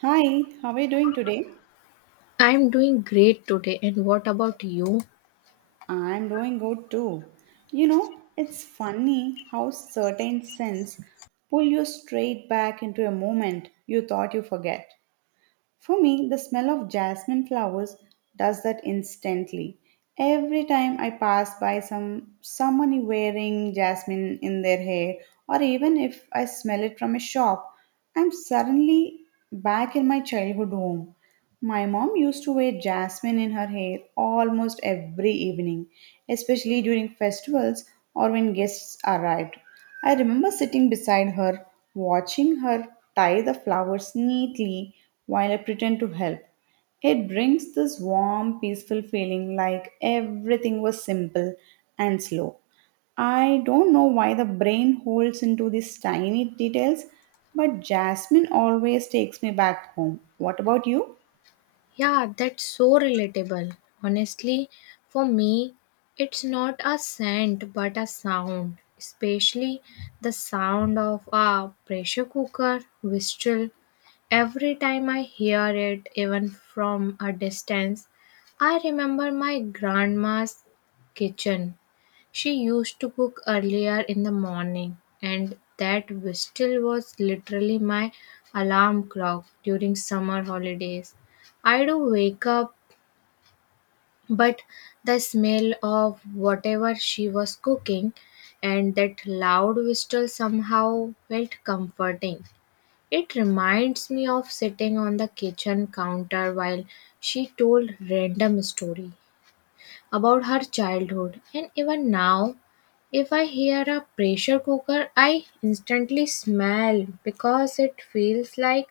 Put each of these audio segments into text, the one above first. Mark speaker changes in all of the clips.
Speaker 1: Hi, how are you doing today?
Speaker 2: I'm doing great today, and what about you?
Speaker 1: I'm doing good too. You know, it's funny how certain scents pull you straight back into a moment you thought you forget. For me, the smell of jasmine flowers does that instantly. Every time I pass by someone wearing jasmine in their hair, or even if I smell it from a shop, I'm suddenly back in my childhood home. My mom used to wear jasmine in her hair almost every evening, especially during festivals or when guests arrived. I remember sitting beside her, watching her tie the flowers neatly while I pretend to help. It brings this warm, peaceful feeling like everything was simple and slow. I don't know why the brain holds into these tiny details, but jasmine always takes me back home. What about you?
Speaker 2: Yeah, that's so relatable. Honestly, for me, it's not a scent but a sound, especially the sound of a pressure cooker whistle. Every time I hear it, even from a distance, I remember my grandma's kitchen. She used to cook earlier in the morning, and that whistle was literally my alarm clock during summer holidays. I do wake up, but the smell of whatever she was cooking and that loud whistle somehow felt comforting. It reminds me of sitting on the kitchen counter while she told random story about her childhood, and even now if I hear a pressure cooker I instantly smell because it feels like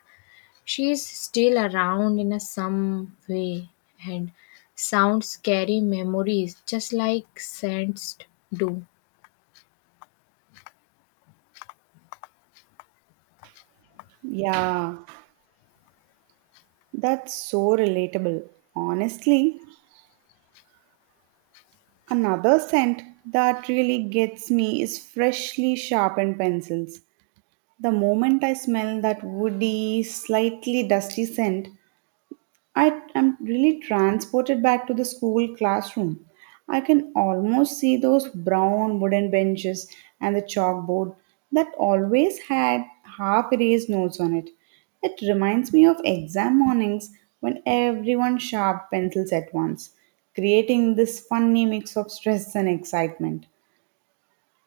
Speaker 2: she's still around in a some way, and sounds carry memories just like scents do.
Speaker 1: Yeah, that's so relatable. Honestly, another scent that really gets me is freshly sharpened pencils. The moment I smell that woody, slightly dusty scent, I am really transported back to the school classroom. I can almost see those brown wooden benches and the chalkboard that always had half erased notes on it. It reminds me of exam mornings when everyone sharp pencils at once, creating this funny mix of stress and excitement.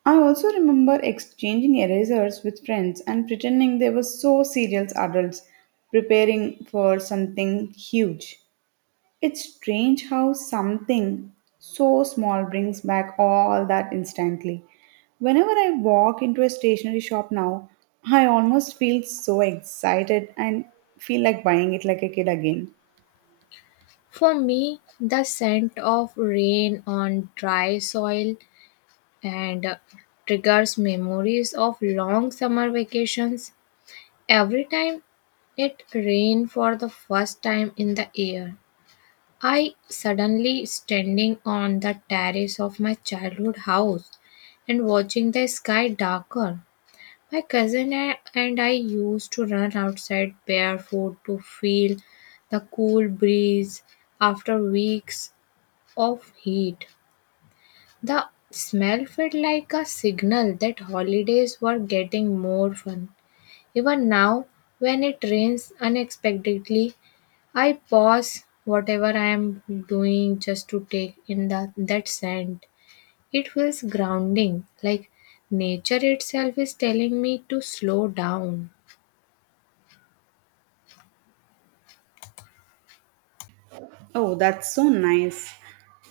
Speaker 1: I also remember exchanging erasers with friends and pretending they were so serious adults preparing for something huge. It's strange how something so small brings back all that instantly. Whenever I walk into a stationery shop now, I almost feel so excited and feel like buying it like a kid again.
Speaker 2: For me, the scent of rain on dry soil and triggers memories of long summer vacations. Every time it rained for the first time in the year, I suddenly standing on the terrace of my childhood house and watching the sky darker. My cousin and I used to run outside barefoot to feel the cool breeze after weeks of heat. The smell felt like a signal that holidays were getting more fun. Even now, when it rains unexpectedly, I pause whatever I am doing just to take in that scent. It feels grounding, like nature itself is telling me to slow down.
Speaker 1: Oh, that's so nice.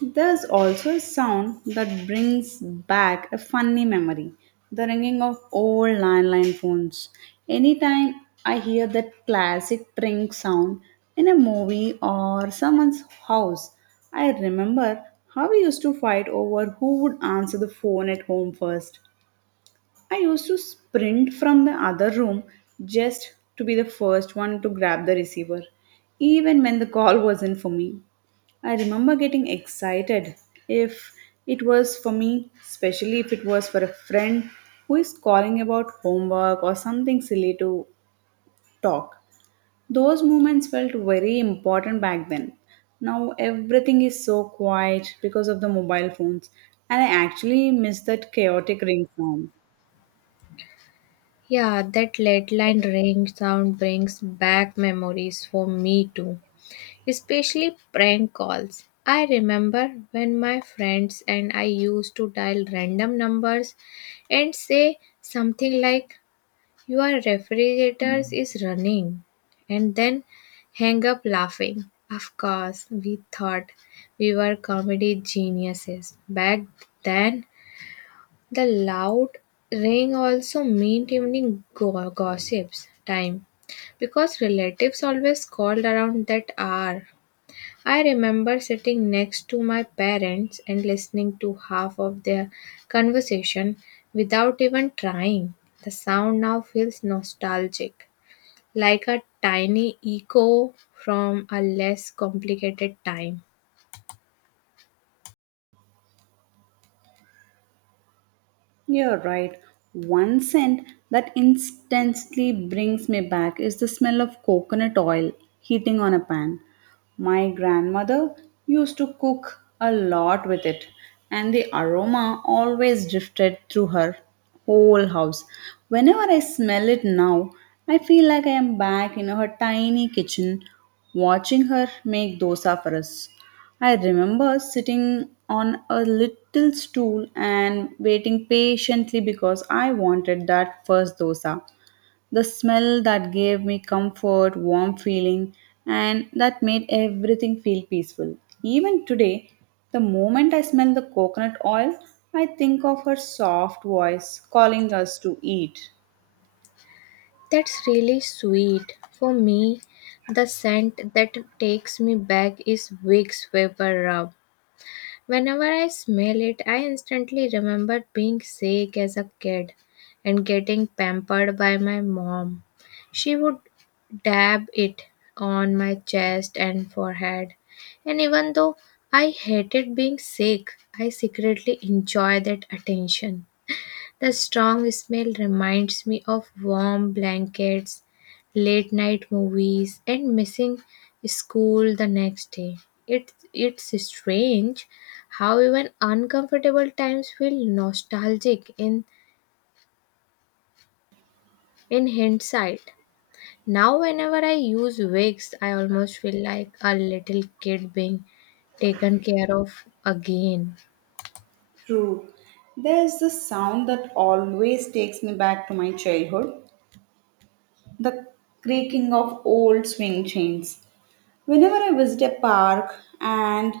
Speaker 1: There's also a sound that brings back a funny memory, the ringing of old landline phones. Anytime I hear that classic tring sound in a movie or someone's house, I remember how we used to fight over who would answer the phone at home first. I used to sprint from the other room just to be the first one to grab the receiver, even when the call wasn't for me. I remember getting excited if it was for me, especially if it was for a friend who is calling about homework or something silly to talk. Those moments felt very important back then. Now everything is so quiet because of the mobile phones, and I actually miss that chaotic ring sound.
Speaker 2: Yeah, that leadline ring sound brings back memories for me too, especially prank calls. I remember when my friends and I used to dial random numbers and say something like, "Your refrigerator is running," and then hang up laughing. Of course, we thought we were comedy geniuses back then. The loud ring also meant evening gossips time because relatives always called around that hour. I remember sitting next to my parents and listening to half of their conversation without even trying. The sound now feels nostalgic, like a tiny echo from a less complicated time.
Speaker 1: You're right. One scent that instantly brings me back is the smell of coconut oil heating on a pan. My grandmother used to cook a lot with it, and the aroma always drifted through her whole house. Whenever I smell it now, I feel like I am back in her tiny kitchen watching her make dosa for us. I remember sitting on a little stool and waiting patiently because I wanted that first dosa. The smell that gave me comfort, warm feeling, and that made everything feel peaceful. Even today, the moment I smell the coconut oil, I think of her soft voice calling us to eat.
Speaker 2: That's really sweet. For me, the scent that takes me back is Vicks Vapor Rub. Whenever I smell it, I instantly remember being sick as a kid and getting pampered by my mom. She would dab it on my chest and forehead. And even though I hated being sick, I secretly enjoy that attention. The strong smell reminds me of warm blankets, late night movies, and missing school the next day. It's strange how even uncomfortable times feel nostalgic in hindsight. Now, whenever I use wigs, I almost feel like a little kid being taken care of again.
Speaker 1: True. There's the sound that always takes me back to my childhood, the creaking of old swing chains. Whenever I visit a park and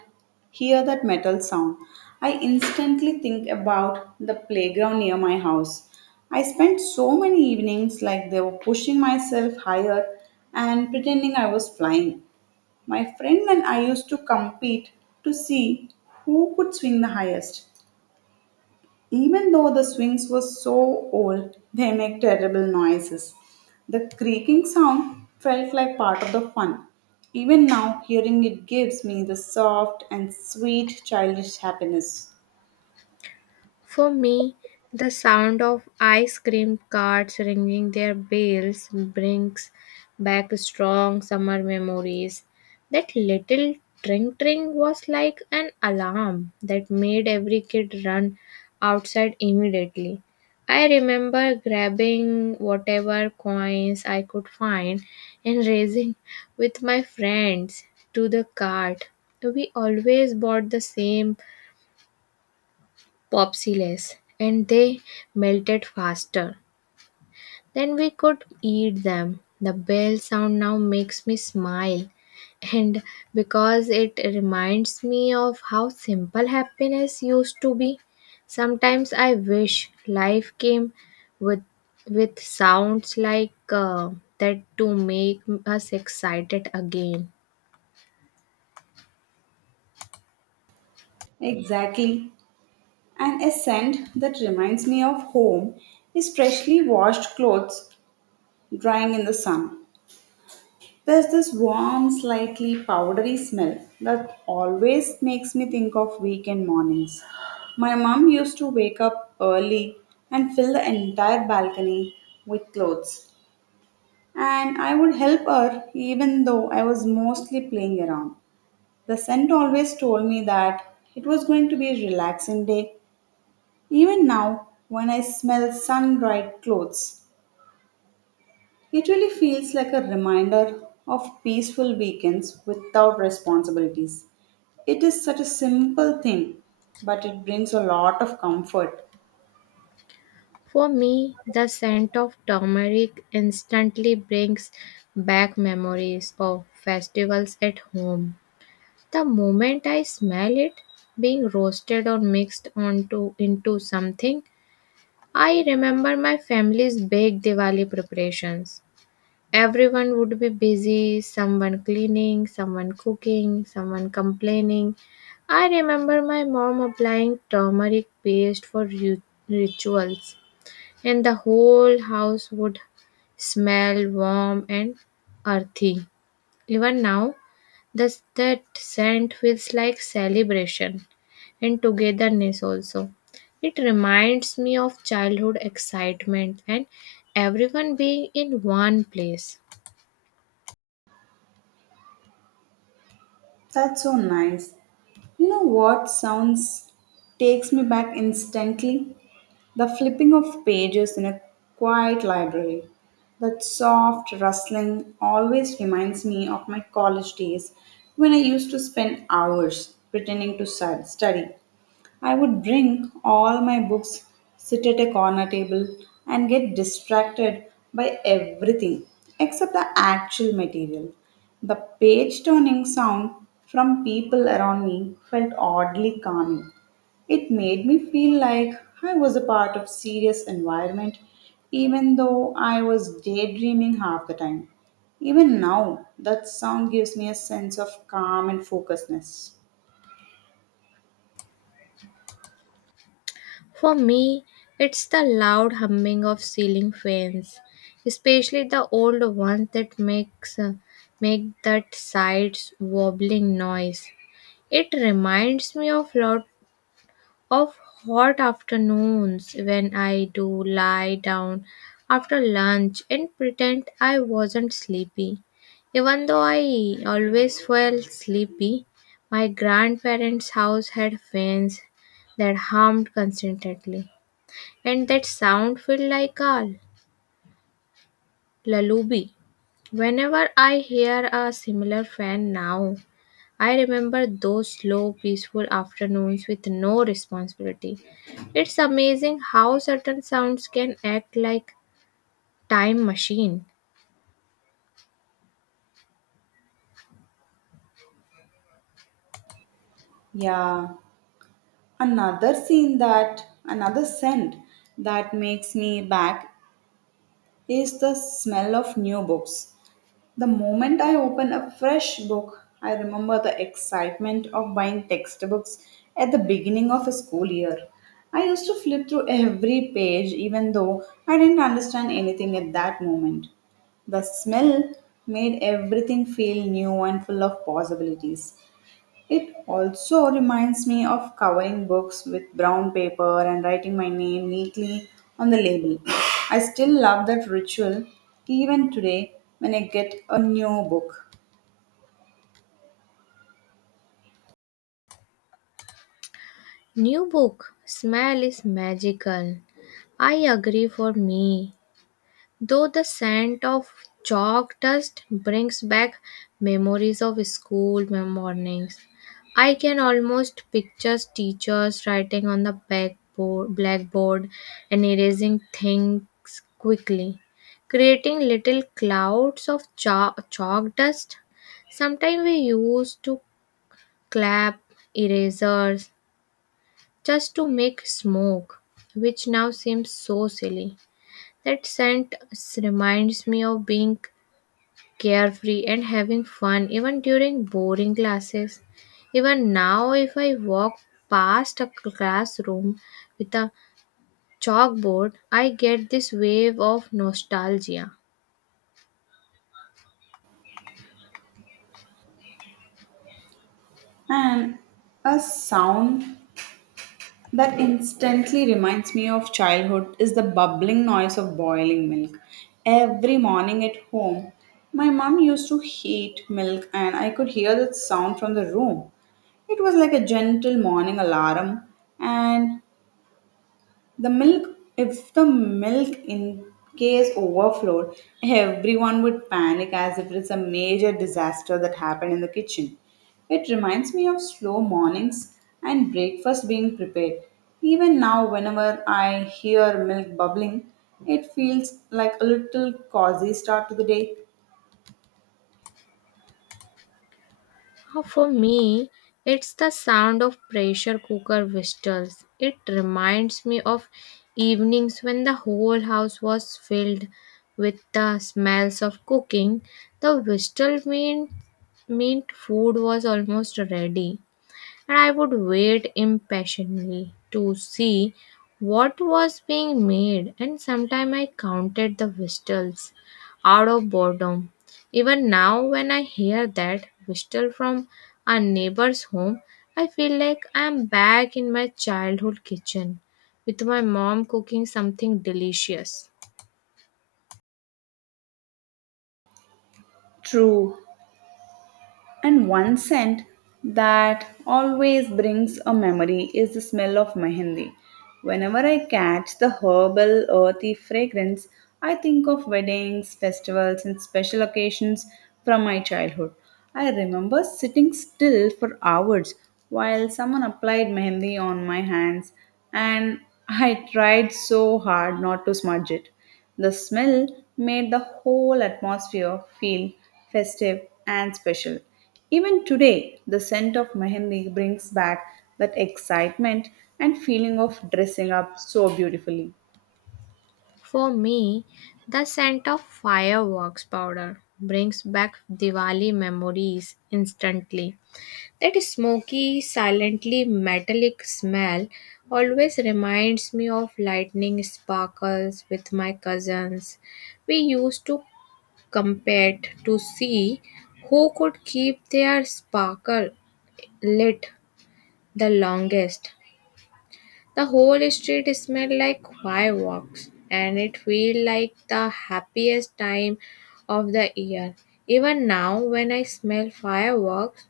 Speaker 1: hear that metal sound, I instantly think about the playground near my house. I spent so many evenings like they were pushing myself higher and pretending I was flying. My friend and I used to compete to see who could swing the highest. Even though the swings were so old, they make terrible noises. The creaking sound felt like part of the fun. Even now, hearing it gives me the soft and sweet childish happiness.
Speaker 2: For me, the sound of ice cream carts ringing their bells brings back strong summer memories. That little tring tring was like an alarm that made every kid run outside immediately. I remember grabbing whatever coins I could find and racing with my friends to the cart. We always bought the same popsicles, and they melted faster than we could eat them. The bell sound now makes me smile, and because it reminds me of how simple happiness used to be. Sometimes I wish life came with with sounds like that to make us excited again.
Speaker 1: Exactly. And a scent that reminds me of home is freshly washed clothes drying in the sun. There's this warm, slightly powdery smell that always makes me think of weekend mornings. My mom used to wake up early and fill the entire balcony with clothes, and I would help her even though I was mostly playing around. The scent always told me that it was going to be a relaxing day, even now when I smell sun dried clothes. It really feels like a reminder of peaceful weekends without responsibilities. It is such a simple thing, but it brings a lot of comfort.
Speaker 2: For me, the scent of turmeric instantly brings back memories of festivals at home. The moment I smell it being roasted or mixed onto into something, I remember my family's big Diwali preparations. Everyone would be busy, someone cleaning, someone cooking, someone complaining. I remember my mom applying turmeric paste for rituals, and the whole house would smell warm and earthy. Even now, that scent feels like celebration and togetherness also. It reminds me of childhood excitement and everyone being in one place.
Speaker 1: That's so nice. You know what sounds takes me back instantly? The flipping of pages in a quiet library. That soft rustling always reminds me of my college days when I used to spend hours pretending to study. I would bring all my books, sit at a corner table, and get distracted by everything except the actual material. The page turning sound from people around me felt oddly calming. It made me feel like I was a part of serious environment even though I was daydreaming half the time. Even now, that sound gives me a sense of calm and focusedness.
Speaker 2: For me, it's the loud humming of ceiling fans, especially the old ones that make that sides wobbling noise. It reminds me of lot of hot afternoons when I do lie down after lunch and pretend I wasn't sleepy. Even though I always felt sleepy, my grandparents' house had fans that hummed constantly, and that sound felt like a lullaby. Whenever I hear a similar fan now, I remember those slow, peaceful afternoons with no responsibility. It's amazing how certain sounds can act like time machine.
Speaker 1: Yeah, another scent that makes me back is the smell of new books. The moment I open a fresh book, I remember the excitement of buying textbooks at the beginning of a school year. I used to flip through every page even though I didn't understand anything at that moment. The smell made everything feel new and full of possibilities. It also reminds me of covering books with brown paper and writing my name neatly on the label. I still love that ritual even today when I get a new book.
Speaker 2: New book smell is magical. I agree. For me, though, the scent of chalk dust brings back memories of school mornings. I can almost picture teachers writing on the blackboard and erasing things quickly, creating little clouds of chalk dust. Sometimes we used to clap erasers just to make smoke, which now seems so silly. That scent reminds me of being carefree and having fun even during boring classes. Even now, if I walk past a classroom with a chalkboard, I get this wave of nostalgia.
Speaker 1: And a sound that instantly reminds me of childhood is the bubbling noise of boiling milk. Every morning at home, my mum used to heat milk and I could hear that sound from the room. It was like a gentle morning alarm and the milk, if the milk in case overflowed, everyone would panic as if it's a major disaster that happened in the kitchen. It reminds me of slow mornings and breakfast being prepared. Even now, whenever I hear milk bubbling, it feels like a little cozy start to the day.
Speaker 2: For me, it's the sound of pressure cooker whistles. It reminds me of evenings when the whole house was filled with the smells of cooking. The whistle meant food was almost ready, and I would wait impatiently to see what was being made, and sometimes I counted the whistles out of boredom. Even now, when I hear that whistle from a neighbor's home, I feel like I am back in my childhood kitchen with my mom cooking something delicious.
Speaker 1: True, and one scent that always brings a memory is the smell of mehendi. Whenever I catch the herbal, earthy fragrance, I think of weddings, festivals, and special occasions from my childhood. I remember sitting still for hours while someone applied mehendi on my hands, and I tried so hard not to smudge it. The smell made the whole atmosphere feel festive and special. Even today, the scent of mehendi brings back that excitement and feeling of dressing up so beautifully.
Speaker 2: For me, the scent of fireworks powder brings back Diwali memories instantly. That smoky, silently metallic smell always reminds me of lightning sparkles with my cousins. We used to compete to see who could keep their sparkle lit the longest. The whole street smelled like fireworks, and it felt like the happiest time of the year. Even now, when I smell fireworks,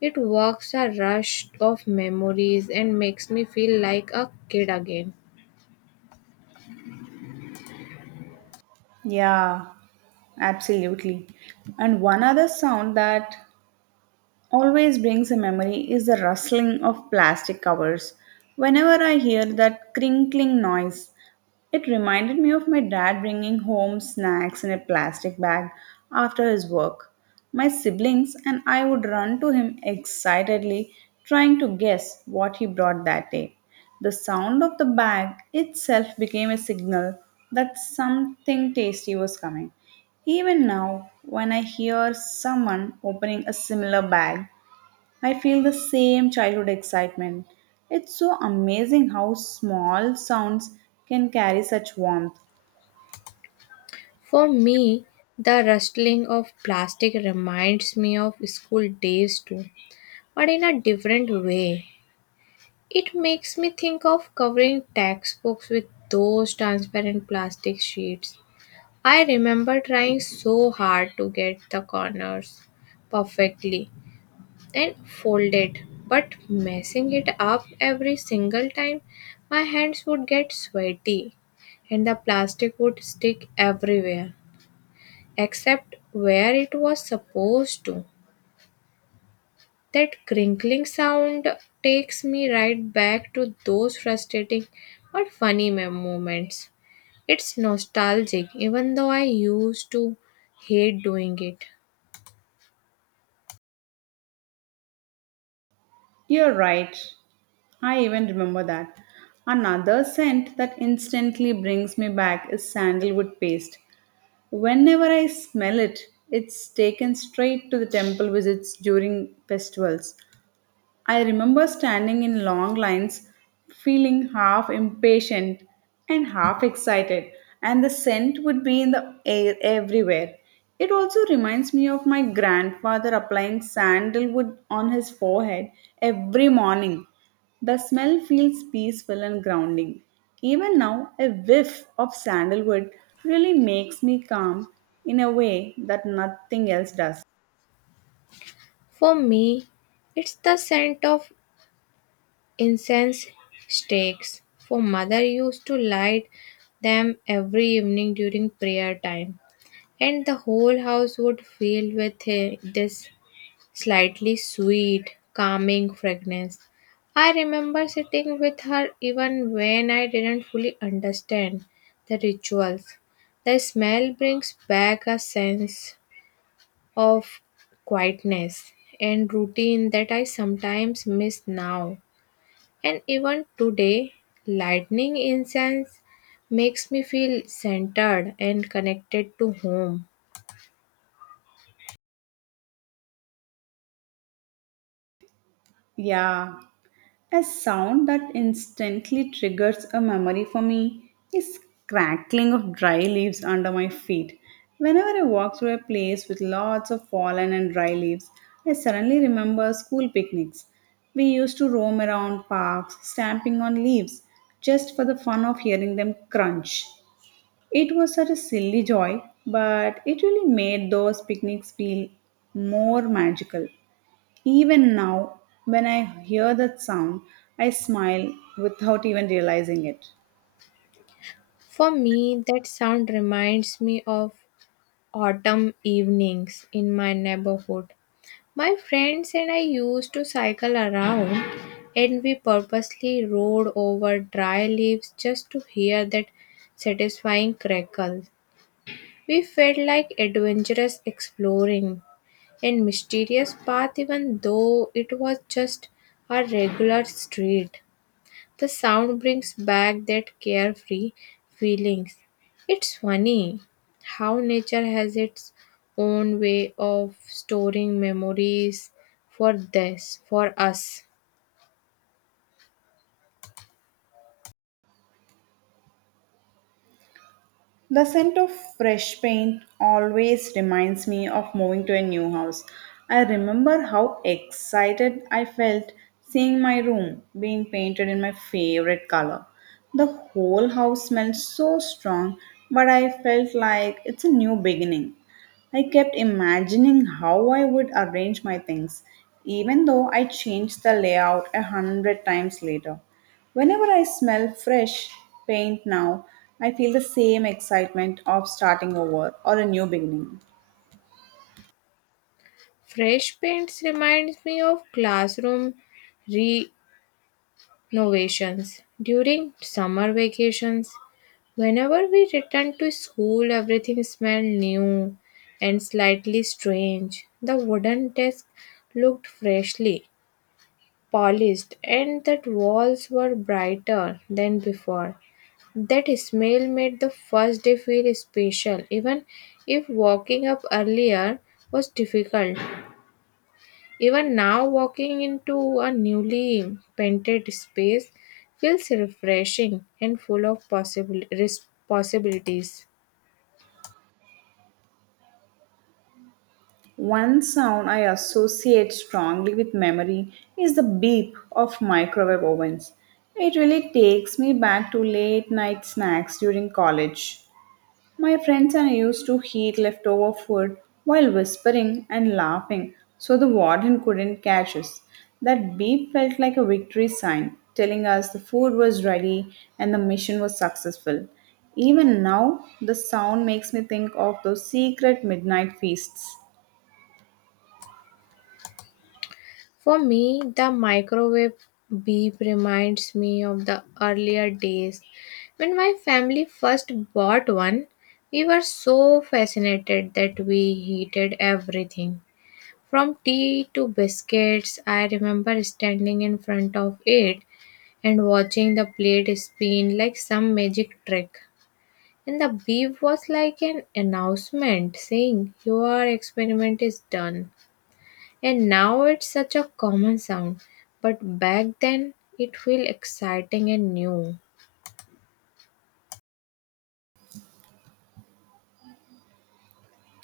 Speaker 2: it works a rush of memories and makes me feel like a kid again.
Speaker 1: Yeah, absolutely. And one other sound that always brings a memory is the rustling of plastic covers. Whenever I hear that crinkling noise, it reminded me of my dad bringing home snacks in a plastic bag after his work. My siblings and I would run to him excitedly, trying to guess what he brought that day. The sound of the bag itself became a signal that something tasty was coming. Even now, when I hear someone opening a similar bag, I feel the same childhood excitement. It's so amazing how small sounds can carry such warmth.
Speaker 2: For me, the rustling of plastic reminds me of school days too, but in a different way. It makes me think of covering textbooks with those transparent plastic sheets. I remember trying so hard to get the corners perfectly and folded, but messing it up every single time. My hands would get sweaty and the plastic would stick everywhere except where it was supposed to. That crinkling sound takes me right back to those frustrating but funny moments. It's nostalgic, even though I used to hate doing it.
Speaker 1: You're right. I even remember that. Another scent that instantly brings me back is sandalwood paste. Whenever I smell it, it's taken straight to the temple visits during festivals. I remember standing in long lines, feeling half impatient and half excited, and the scent would be in the air everywhere. It also reminds me of my grandfather applying sandalwood on his forehead every morning. The smell feels peaceful and grounding. Even now, a whiff of sandalwood really makes me calm in a way that nothing else does.
Speaker 2: For me, it's the scent of incense sticks. For mother used to light them every evening during prayer time, and the whole house would fill with this slightly sweet, calming fragrance. I remember sitting with her even when I didn't fully understand the rituals. The smell brings back a sense of quietness and routine that I sometimes miss now. And even today, lightning incense makes me feel centered and connected to home.
Speaker 1: Yeah, a sound that instantly triggers a memory for me is crackling of dry leaves under my feet. Whenever I walk through a place with lots of fallen and dry leaves, I suddenly remember school picnics. We used to roam around parks, stamping on leaves just for the fun of hearing them crunch. It was such a silly joy, but it really made those picnics feel more magical. Even now, when I hear that sound, I smile without even realizing it.
Speaker 2: For me, that sound reminds me of autumn evenings in my neighborhood. My friends and I used to cycle around, and we purposely rode over dry leaves just to hear that satisfying crackle. We felt like adventurous exploring and mysterious path even though it was just a regular street. The sound brings back that carefree feelings. It's funny how nature has its own way of storing memories for us.
Speaker 1: The scent of fresh paint always reminds me of moving to a new house. I remember how excited I felt seeing my room being painted in my favorite color. The whole house smelled so strong, but I felt like it's a new beginning. I kept imagining how I would arrange my things, even though I changed the layout a hundred times later. Whenever I smell fresh paint now, I feel the same excitement of starting over or a new beginning.
Speaker 2: Fresh paints reminds me of classroom renovations during summer vacations. Whenever we returned to school, everything smelled new and slightly strange. The wooden desk looked freshly polished, and the walls were brighter than before. That smell made the first day feel special, even if walking up earlier was difficult. Even now, walking into a newly painted space feels refreshing and full of possible possibilities.
Speaker 1: One sound I associate strongly with memory is the beep of microwave ovens. It really takes me back to late night snacks during college. My friends and I used to heat leftover food while whispering and laughing so the warden couldn't catch us. That beep felt like a victory sign, telling us the food was ready and the mission was successful. Even now, the sound makes me think of those secret midnight feasts.
Speaker 2: For me, the microwave beep reminds me of the earlier days when my family first bought one. We were so fascinated that we heated everything from tea to biscuits. I remember standing in front of it and watching the plate spin like some magic trick. And the beep was like an announcement saying, "Your experiment is done." And now it's such a common sound, but back then it felt exciting and new.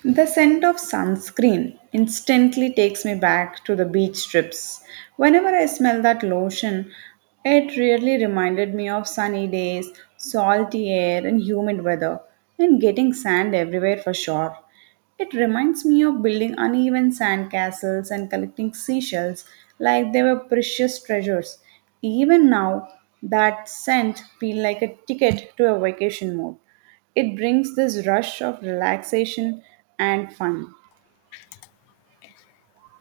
Speaker 1: The scent of sunscreen instantly takes me back to the beach trips. Whenever I smell that lotion, it really reminded me of sunny days, salty air, and humid weather, and getting sand everywhere for sure. It reminds me of building uneven sand castles and collecting seashells like they were precious treasures. Even now, that scent feels like a ticket to a vacation mode. It brings this rush of relaxation and fun.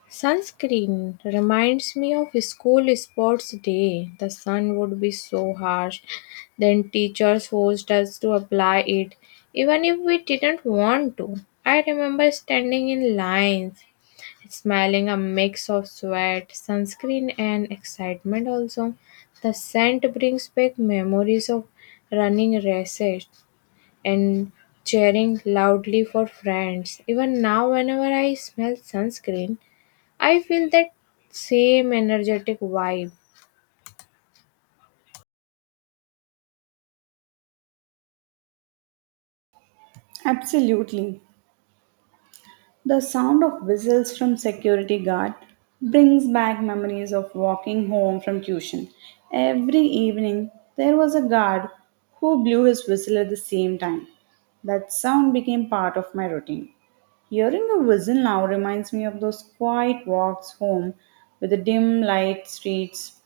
Speaker 2: Sunscreen reminds me of school sports day. The sun would be so harsh, then teachers forced us to apply it, even if we didn't want to. I remember standing in lines, smelling a mix of sweat, sunscreen, and excitement also. The scent brings back memories of running races and cheering loudly for friends. Even now, whenever I smell sunscreen, I feel that same energetic vibe.
Speaker 1: Absolutely. The sound of whistles from security guard brings back memories of walking home from tuition. Every evening there was a guard who blew his whistle at the same time. That sound became part of my routine. Hearing a whistle now reminds me of those quiet walks home with the dim light streets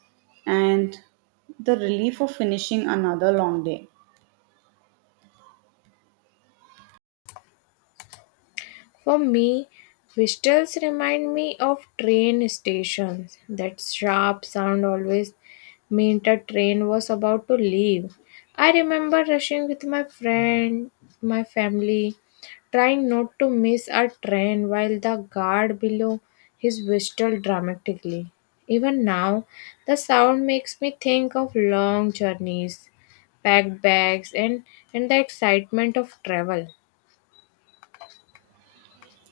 Speaker 1: and the relief of finishing another long day.
Speaker 2: For me, whistles remind me of train stations. That sharp sound always meant a train was about to leave. I remember rushing with my friend, my family, trying not to miss a train while the guard below his whistled dramatically. Even now, the sound makes me think of long journeys, packed bags, and the excitement of travel.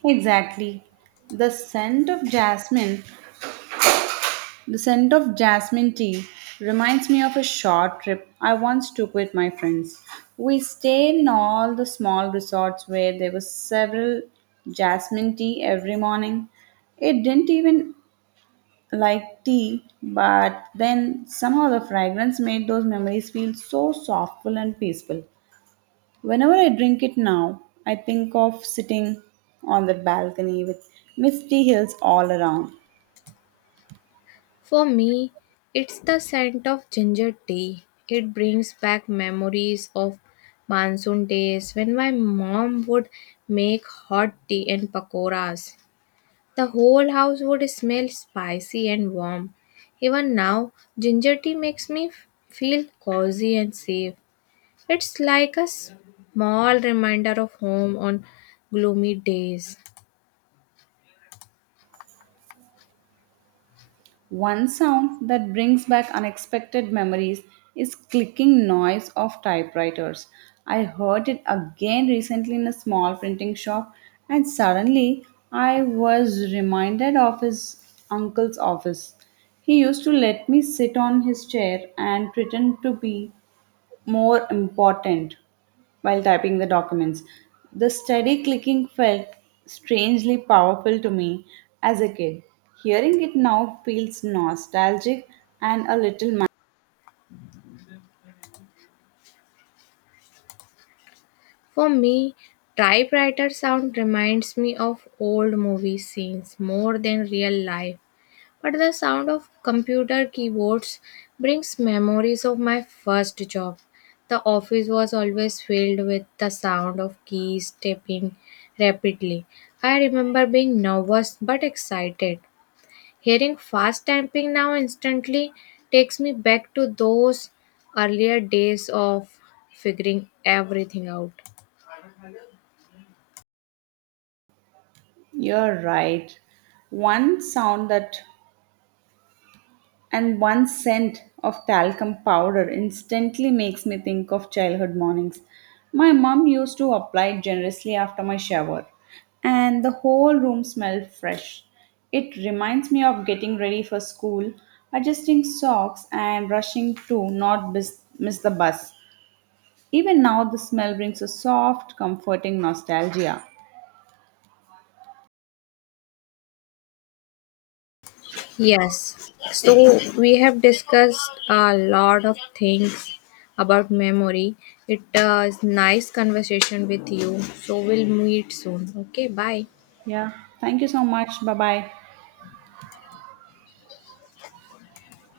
Speaker 1: Exactly. The scent of jasmine, the scent of jasmine tea reminds me of a short trip I once took with my friends. We stayed in all the small resorts where there was several jasmine tea every morning. It didn't even like tea, but then somehow the fragrance made those memories feel so softful and peaceful. Whenever I drink it now, I think of sitting on the balcony with misty hills all around.
Speaker 2: For me, it's the scent of ginger tea. It brings back memories of monsoon days when my mom would make hot tea and pakoras. The whole house would smell spicy and warm. Even now, ginger tea makes me feel cozy and safe. It's like a small reminder of home on gloomy days.
Speaker 1: One sound that brings back unexpected memories is clicking noise of typewriters. I heard it again recently in a small printing shop and suddenly I was reminded of his uncle's office. He used to let me sit on his chair and pretend to be more important while typing the documents. The steady clicking felt strangely powerful to me as a kid. Hearing it now feels nostalgic and a little.
Speaker 2: For me, typewriter sound reminds me of old movie scenes more than real life. But the sound of computer keyboards brings memories of my first job. The office was always filled with the sound of keys tapping rapidly. I remember being nervous but excited. Hearing fast typing now instantly takes me back to those earlier days of figuring everything out.
Speaker 1: You're right. One sound that and one scent of talcum powder instantly makes me think of childhood mornings. My mum used to apply it generously after my shower, and the whole room smelled fresh. It reminds me of getting ready for school, adjusting socks, and rushing to not miss the bus. Even now, the smell brings a soft, comforting nostalgia.
Speaker 2: Yes, so we have discussed a lot of things about memory. It is nice conversation with you. So we'll meet soon. Okay, bye.
Speaker 1: Yeah, thank you so much. Bye bye.